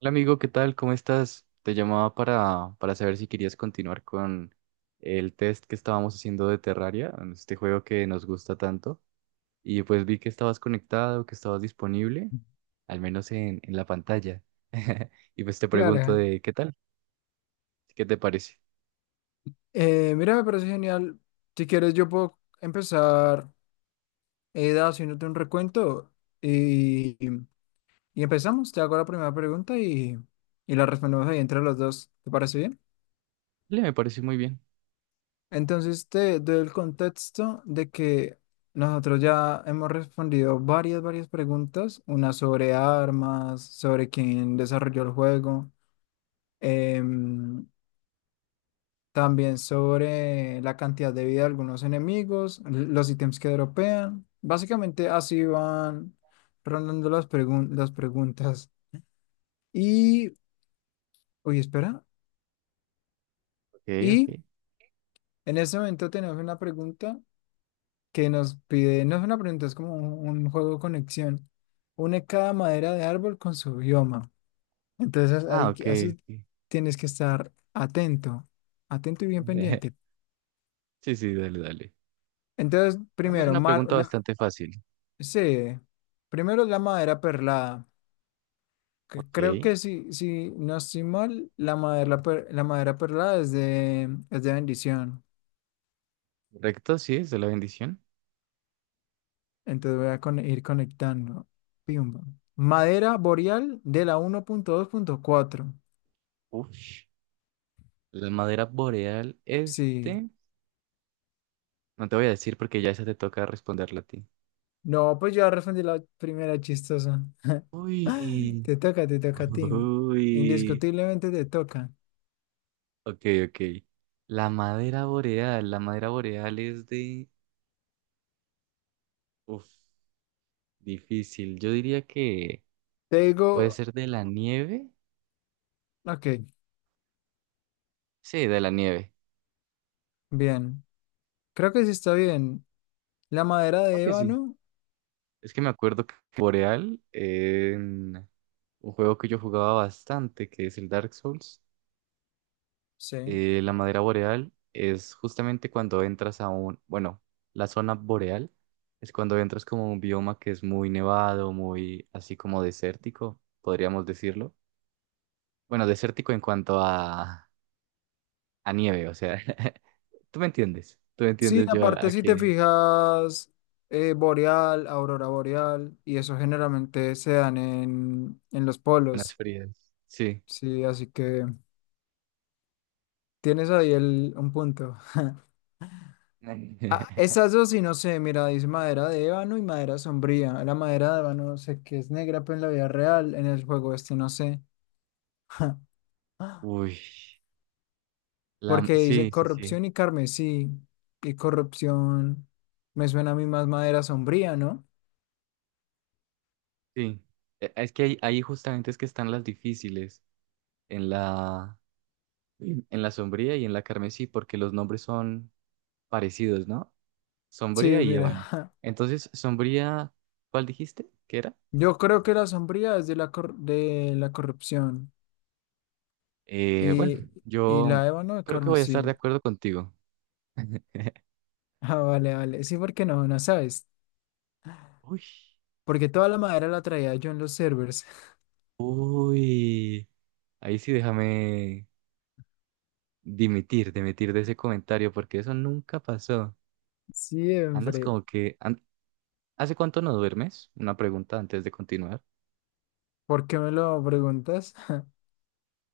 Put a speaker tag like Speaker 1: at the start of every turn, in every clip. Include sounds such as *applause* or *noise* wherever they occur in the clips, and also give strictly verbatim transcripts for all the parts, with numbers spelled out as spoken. Speaker 1: Hola amigo, ¿qué tal? ¿Cómo estás? Te llamaba para, para saber si querías continuar con el test que estábamos haciendo de Terraria, este juego que nos gusta tanto. Y pues vi que estabas conectado, que estabas disponible, al menos en, en la pantalla. *laughs* Y pues te pregunto
Speaker 2: Claro.
Speaker 1: de qué tal, qué te parece.
Speaker 2: Eh, mira, me parece genial. Si quieres, yo puedo empezar eh, haciéndote un recuento y, y empezamos. Te hago la primera pregunta y, y la respondemos ahí entre los dos. ¿Te parece bien?
Speaker 1: Dale, me parece muy bien.
Speaker 2: Entonces, te doy el contexto de que nosotros ya hemos respondido varias, varias preguntas, una sobre armas, sobre quién desarrolló el juego. em, También sobre la cantidad de vida de algunos enemigos, l- los ítems que dropean. Básicamente así van rondando las, pregun- las preguntas. Y, oye, espera.
Speaker 1: Ok,
Speaker 2: Y
Speaker 1: ok.
Speaker 2: en este momento tenemos una pregunta que nos pide, no es una pregunta, es como un, un juego de conexión. Une cada madera de árbol con su bioma. Entonces,
Speaker 1: Ah,
Speaker 2: ahí,
Speaker 1: ok.
Speaker 2: que- así tienes que estar atento, atento y bien
Speaker 1: Ok. *laughs*
Speaker 2: pendiente.
Speaker 1: Sí, sí, dale, dale.
Speaker 2: Entonces,
Speaker 1: Para mí es
Speaker 2: primero,
Speaker 1: una
Speaker 2: mar.
Speaker 1: pregunta bastante fácil.
Speaker 2: Sí, primero la madera perlada, que creo
Speaker 1: Ok.
Speaker 2: que si, si no estoy mal, la madera, la, per- la madera perlada es de, es de bendición.
Speaker 1: Correcto, sí, es de la bendición.
Speaker 2: Entonces voy a con- ir conectando. Pimba. Madera boreal de la uno punto punto dos punto cuatro.
Speaker 1: Uf. La madera boreal,
Speaker 2: Sí.
Speaker 1: este. No te voy a decir porque ya esa te toca responderla a ti.
Speaker 2: No, pues yo respondí la primera chistosa. *laughs*
Speaker 1: Uy.
Speaker 2: Te toca, te toca a ti.
Speaker 1: Uy.
Speaker 2: Indiscutiblemente te toca.
Speaker 1: Ok, ok. La madera boreal. La madera boreal es de. Uf, difícil. Yo diría que
Speaker 2: Te
Speaker 1: puede
Speaker 2: digo,
Speaker 1: ser de la nieve.
Speaker 2: ok,
Speaker 1: Sí, de la nieve.
Speaker 2: bien. Creo que sí está bien. La madera
Speaker 1: Creo
Speaker 2: de
Speaker 1: que sí.
Speaker 2: ébano,
Speaker 1: Es que me acuerdo que boreal en un juego que yo jugaba bastante, que es el Dark Souls.
Speaker 2: sí.
Speaker 1: Eh, la madera boreal es justamente cuando entras a un, bueno, la zona boreal es cuando entras como a un bioma que es muy nevado, muy así como desértico, podríamos decirlo. Bueno, desértico en cuanto a, a nieve, o sea, *laughs* tú me entiendes, tú me
Speaker 2: Sí,
Speaker 1: entiendes yo a,
Speaker 2: aparte
Speaker 1: a
Speaker 2: si te
Speaker 1: que
Speaker 2: fijas, eh, boreal, aurora boreal, y eso generalmente se dan en, en los
Speaker 1: zonas
Speaker 2: polos.
Speaker 1: frías. Sí.
Speaker 2: Sí, así que tienes ahí el, un punto. Ah,
Speaker 1: *laughs*
Speaker 2: esas dos sí no sé, mira, dice madera de ébano y madera sombría. La madera de ébano sé que es negra, pero en la vida real, en el juego este no sé. *laughs*
Speaker 1: Uy, la,
Speaker 2: Porque dice
Speaker 1: sí, sí, sí,
Speaker 2: corrupción y carmesí, y corrupción me suena a mí más madera sombría, ¿no?
Speaker 1: sí. Eh, Es que ahí, ahí justamente es que están las difíciles en la, En la sombría y en la carmesí, porque los nombres son parecidos, ¿no? Sombría
Speaker 2: Sí,
Speaker 1: y ébano.
Speaker 2: mira. *laughs*
Speaker 1: Entonces, sombría, ¿cuál dijiste que era?
Speaker 2: Yo creo que la sombría es de la, cor- de la corrupción
Speaker 1: Eh, bueno,
Speaker 2: y, y
Speaker 1: yo
Speaker 2: la ébano de
Speaker 1: creo que voy a estar
Speaker 2: carmesí.
Speaker 1: de
Speaker 2: *laughs*
Speaker 1: acuerdo contigo. *laughs*
Speaker 2: Ah, vale, vale. Sí, porque no, no sabes.
Speaker 1: Uy,
Speaker 2: Porque toda la madera la traía yo en los servers. *laughs*
Speaker 1: uy, ahí sí déjame dimitir, dimitir de ese comentario, porque eso nunca pasó. Andas
Speaker 2: Siempre.
Speaker 1: como que... an- ¿Hace cuánto no duermes? Una pregunta antes de continuar.
Speaker 2: ¿Por qué me lo preguntas? *laughs*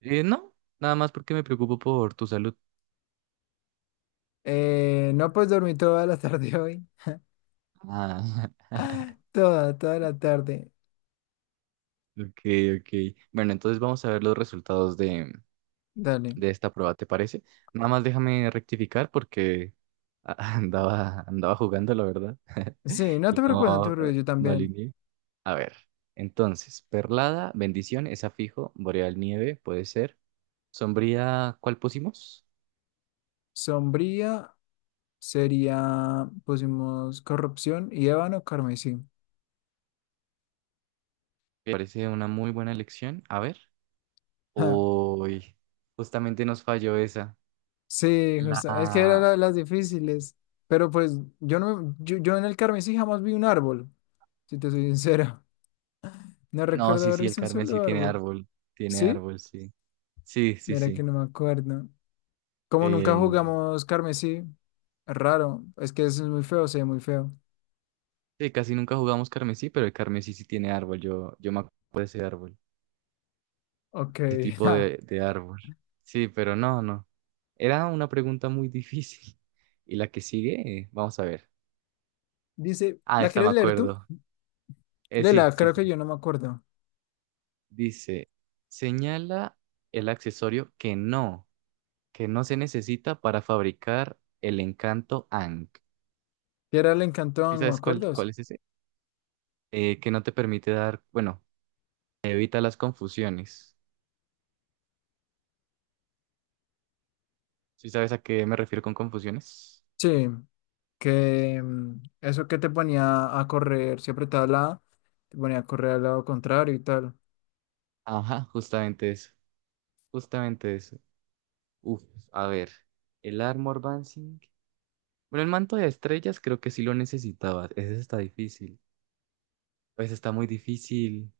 Speaker 1: Eh, no, nada más porque me preocupo por tu salud.
Speaker 2: Eh, no, pues dormí toda la *laughs* tarde hoy.
Speaker 1: Ah. *laughs*
Speaker 2: Toda, toda la tarde.
Speaker 1: Ok, ok. Bueno, entonces vamos a ver los resultados de,
Speaker 2: Dale.
Speaker 1: de esta prueba, ¿te parece? Nada más déjame rectificar porque a- *laughs* andaba, andaba jugando, la verdad,
Speaker 2: Sí,
Speaker 1: *laughs*
Speaker 2: no
Speaker 1: y
Speaker 2: te preocupes, no
Speaker 1: no,
Speaker 2: te
Speaker 1: eh,
Speaker 2: preocupes, yo
Speaker 1: no
Speaker 2: también.
Speaker 1: alineé. A ver, entonces, perlada, bendición, esa fijo, boreal nieve, puede ser. Sombría, ¿cuál pusimos?
Speaker 2: Sombría sería, pusimos corrupción y ébano carmesí.
Speaker 1: Me parece una muy buena elección. A ver.
Speaker 2: *laughs*
Speaker 1: Uy, justamente nos falló esa.
Speaker 2: Sí, justo. Es que eran
Speaker 1: La...
Speaker 2: la- las
Speaker 1: sí.
Speaker 2: difíciles. Pero pues yo no yo, yo en el Carmesí jamás vi un árbol, si te soy *laughs* sincero. No
Speaker 1: No,
Speaker 2: recuerdo
Speaker 1: sí,
Speaker 2: haber
Speaker 1: sí, el
Speaker 2: visto un
Speaker 1: carmesí
Speaker 2: solo
Speaker 1: tiene
Speaker 2: árbol.
Speaker 1: árbol, tiene
Speaker 2: ¿Sí?
Speaker 1: árbol, sí. Sí, sí,
Speaker 2: Mira que
Speaker 1: sí.
Speaker 2: no me acuerdo. Como nunca
Speaker 1: Eh,
Speaker 2: jugamos carmesí, raro. Es que eso es muy feo, se ve muy feo.
Speaker 1: sí, casi nunca jugamos carmesí, pero el carmesí sí tiene árbol. Yo, yo me acuerdo de ese árbol,
Speaker 2: Ok.
Speaker 1: ese
Speaker 2: *laughs*
Speaker 1: tipo
Speaker 2: Ja.
Speaker 1: de, de árbol. Sí, pero no, no. Era una pregunta muy difícil. *laughs* Y la que sigue, eh, vamos a ver.
Speaker 2: Dice,
Speaker 1: Ah,
Speaker 2: ¿la
Speaker 1: esta me
Speaker 2: quieres leer tú?
Speaker 1: acuerdo. Eh, sí,
Speaker 2: Lela,
Speaker 1: sí,
Speaker 2: creo
Speaker 1: sí.
Speaker 2: que yo no me acuerdo.
Speaker 1: Dice, señala el accesorio que no, que no se necesita para fabricar el encanto Ankh.
Speaker 2: ¿Qué era el
Speaker 1: ¿Sí
Speaker 2: encantón? ¿Me
Speaker 1: sabes cuál,
Speaker 2: acuerdas?
Speaker 1: cuál es ese? Eh, que no te permite dar, bueno, evita las confusiones. ¿Sí sabes a qué me refiero con confusiones?
Speaker 2: Sí. que mm, eso que te ponía a correr, si apretabas la A, te ponía a correr al lado contrario y tal.
Speaker 1: Ajá, justamente eso. Justamente eso. Uf, a ver. El Armor Dancing. Bueno, el manto de estrellas creo que sí lo necesitaba. Ese está difícil. Pues está muy difícil.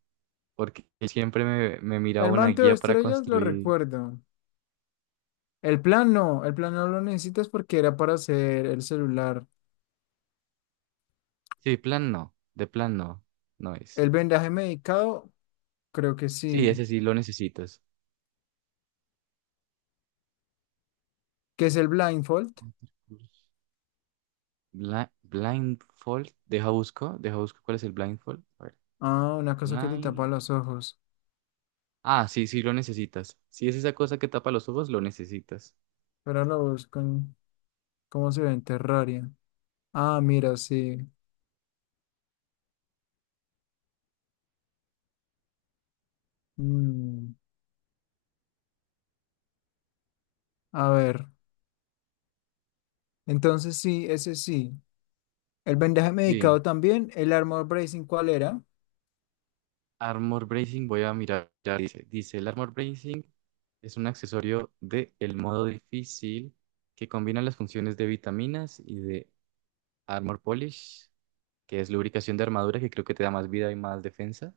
Speaker 1: Porque siempre me, me miraba
Speaker 2: El
Speaker 1: una
Speaker 2: manto de
Speaker 1: guía para
Speaker 2: estrellas lo
Speaker 1: construir.
Speaker 2: recuerdo. El plan no, el plan no lo necesitas porque era para hacer el celular.
Speaker 1: Sí, plan no. De plan no. No es.
Speaker 2: El vendaje medicado, creo que
Speaker 1: Sí,
Speaker 2: sí.
Speaker 1: ese sí lo necesitas.
Speaker 2: ¿Qué es el blindfold?
Speaker 1: Bla- blindfold. Deja busco. Deja busco cuál es el blindfold. A ver.
Speaker 2: Ah, una cosa que te tapa los ojos.
Speaker 1: Ah, sí, sí, lo necesitas. Si es esa cosa que tapa los ojos, lo necesitas.
Speaker 2: Pero lo busco en cómo se ve en Terraria. Ah, mira, sí. Mm, a ver. Entonces sí, ese sí. El vendaje
Speaker 1: Sí.
Speaker 2: medicado también. El armor bracing, ¿cuál era?
Speaker 1: Armor Bracing, voy a mirar. Ya dice, dice, el Armor Bracing es un accesorio de el modo difícil que combina las funciones de vitaminas y de Armor Polish, que es lubricación de armadura, que creo que te da más vida y más defensa.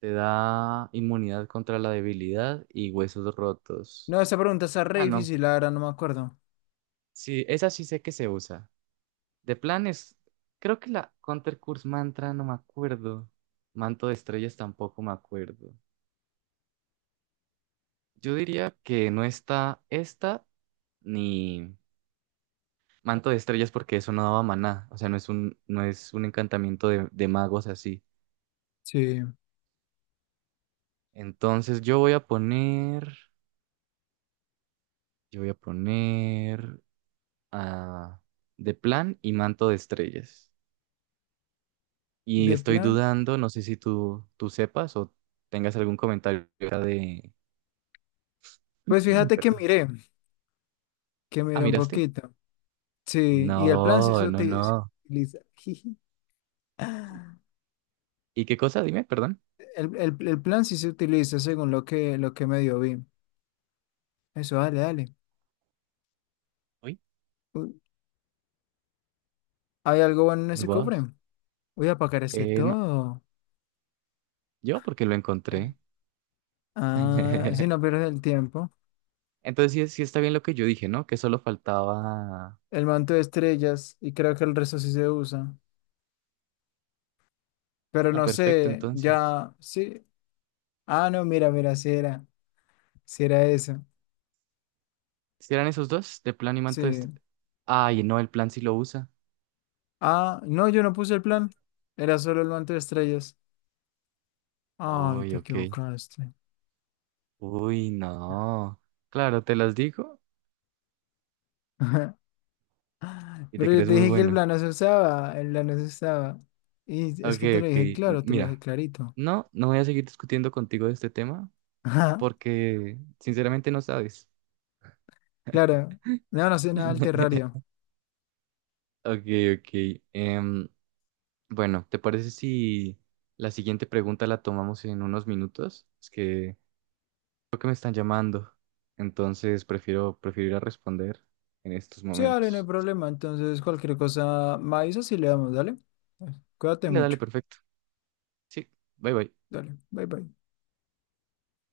Speaker 1: Te da inmunidad contra la debilidad y huesos rotos.
Speaker 2: No, esa pregunta está re
Speaker 1: Ah, no.
Speaker 2: difícil, la verdad, no me acuerdo.
Speaker 1: Sí, esa sí sé que se usa. De planes, creo que la Counter Curse Mantra no me acuerdo. Manto de Estrellas tampoco me acuerdo. Yo diría que no está esta ni Manto de Estrellas porque eso no daba maná. O sea, no es un, no es un encantamiento de, de magos así.
Speaker 2: Sí,
Speaker 1: Entonces yo voy a poner, yo voy a poner a de plan y Manto de Estrellas. Y
Speaker 2: de
Speaker 1: estoy
Speaker 2: plan.
Speaker 1: dudando, no sé si tú, tú sepas o tengas algún comentario de...
Speaker 2: Pues
Speaker 1: *clears throat*
Speaker 2: fíjate que
Speaker 1: Perdón.
Speaker 2: miré, que
Speaker 1: Ah,
Speaker 2: miré un
Speaker 1: ¿miraste?
Speaker 2: poquito. Sí, y el plan sí
Speaker 1: No,
Speaker 2: se
Speaker 1: no,
Speaker 2: uti- se
Speaker 1: no.
Speaker 2: utiliza. *laughs* Jiji. El,
Speaker 1: ¿Y qué cosa? Dime, perdón.
Speaker 2: el, el plan sí se utiliza según lo que, lo que medio vi. Eso, dale, dale.
Speaker 1: Uy,
Speaker 2: Uy, ¿hay algo bueno en
Speaker 1: muy
Speaker 2: ese cofre?
Speaker 1: guaos.
Speaker 2: Voy a apagar ese
Speaker 1: Eh, no,
Speaker 2: todo.
Speaker 1: yo porque lo encontré.
Speaker 2: Ah, si
Speaker 1: *laughs*
Speaker 2: no pierdes el tiempo.
Speaker 1: Entonces sí, sí está bien lo que yo dije, ¿no? Que solo faltaba...
Speaker 2: El manto de estrellas, y creo que el resto sí se usa. Pero
Speaker 1: Ah,
Speaker 2: no
Speaker 1: perfecto,
Speaker 2: sé,
Speaker 1: entonces.
Speaker 2: ya, sí. Ah, no, mira, mira, si era, si era eso.
Speaker 1: ¿Si eran esos dos? ¿De plan y manto de... este?
Speaker 2: Sí.
Speaker 1: Ay, no, el plan sí lo usa.
Speaker 2: Ah, no, yo no puse el plan. Era solo el manto de estrellas. Ay,
Speaker 1: Uy,
Speaker 2: te
Speaker 1: ok.
Speaker 2: equivocaste.
Speaker 1: Uy, no. Claro, te las digo
Speaker 2: *laughs*
Speaker 1: y te
Speaker 2: Pero yo
Speaker 1: crees
Speaker 2: te
Speaker 1: muy
Speaker 2: dije que el
Speaker 1: bueno.
Speaker 2: plan no se usaba, el plan no se usaba. Y es
Speaker 1: Ok,
Speaker 2: que te lo
Speaker 1: ok.
Speaker 2: dije
Speaker 1: M-
Speaker 2: claro, te lo dije
Speaker 1: Mira,
Speaker 2: clarito.
Speaker 1: no, no voy a seguir discutiendo contigo de este tema
Speaker 2: *laughs* Ajá.
Speaker 1: porque sinceramente no sabes.
Speaker 2: Claro. No, no sé nada del
Speaker 1: *laughs*
Speaker 2: terrario.
Speaker 1: Ok, ok. Em, bueno, ¿te parece si la siguiente pregunta la tomamos en unos minutos? Es que creo que me están llamando, entonces prefiero, prefiero ir a responder en estos
Speaker 2: Sí, dale, no hay
Speaker 1: momentos.
Speaker 2: problema. Entonces, cualquier cosa, me avisas y le damos, dale. Pues, cuídate
Speaker 1: Dale, dale,
Speaker 2: mucho.
Speaker 1: perfecto. Sí, bye bye.
Speaker 2: Dale, bye bye.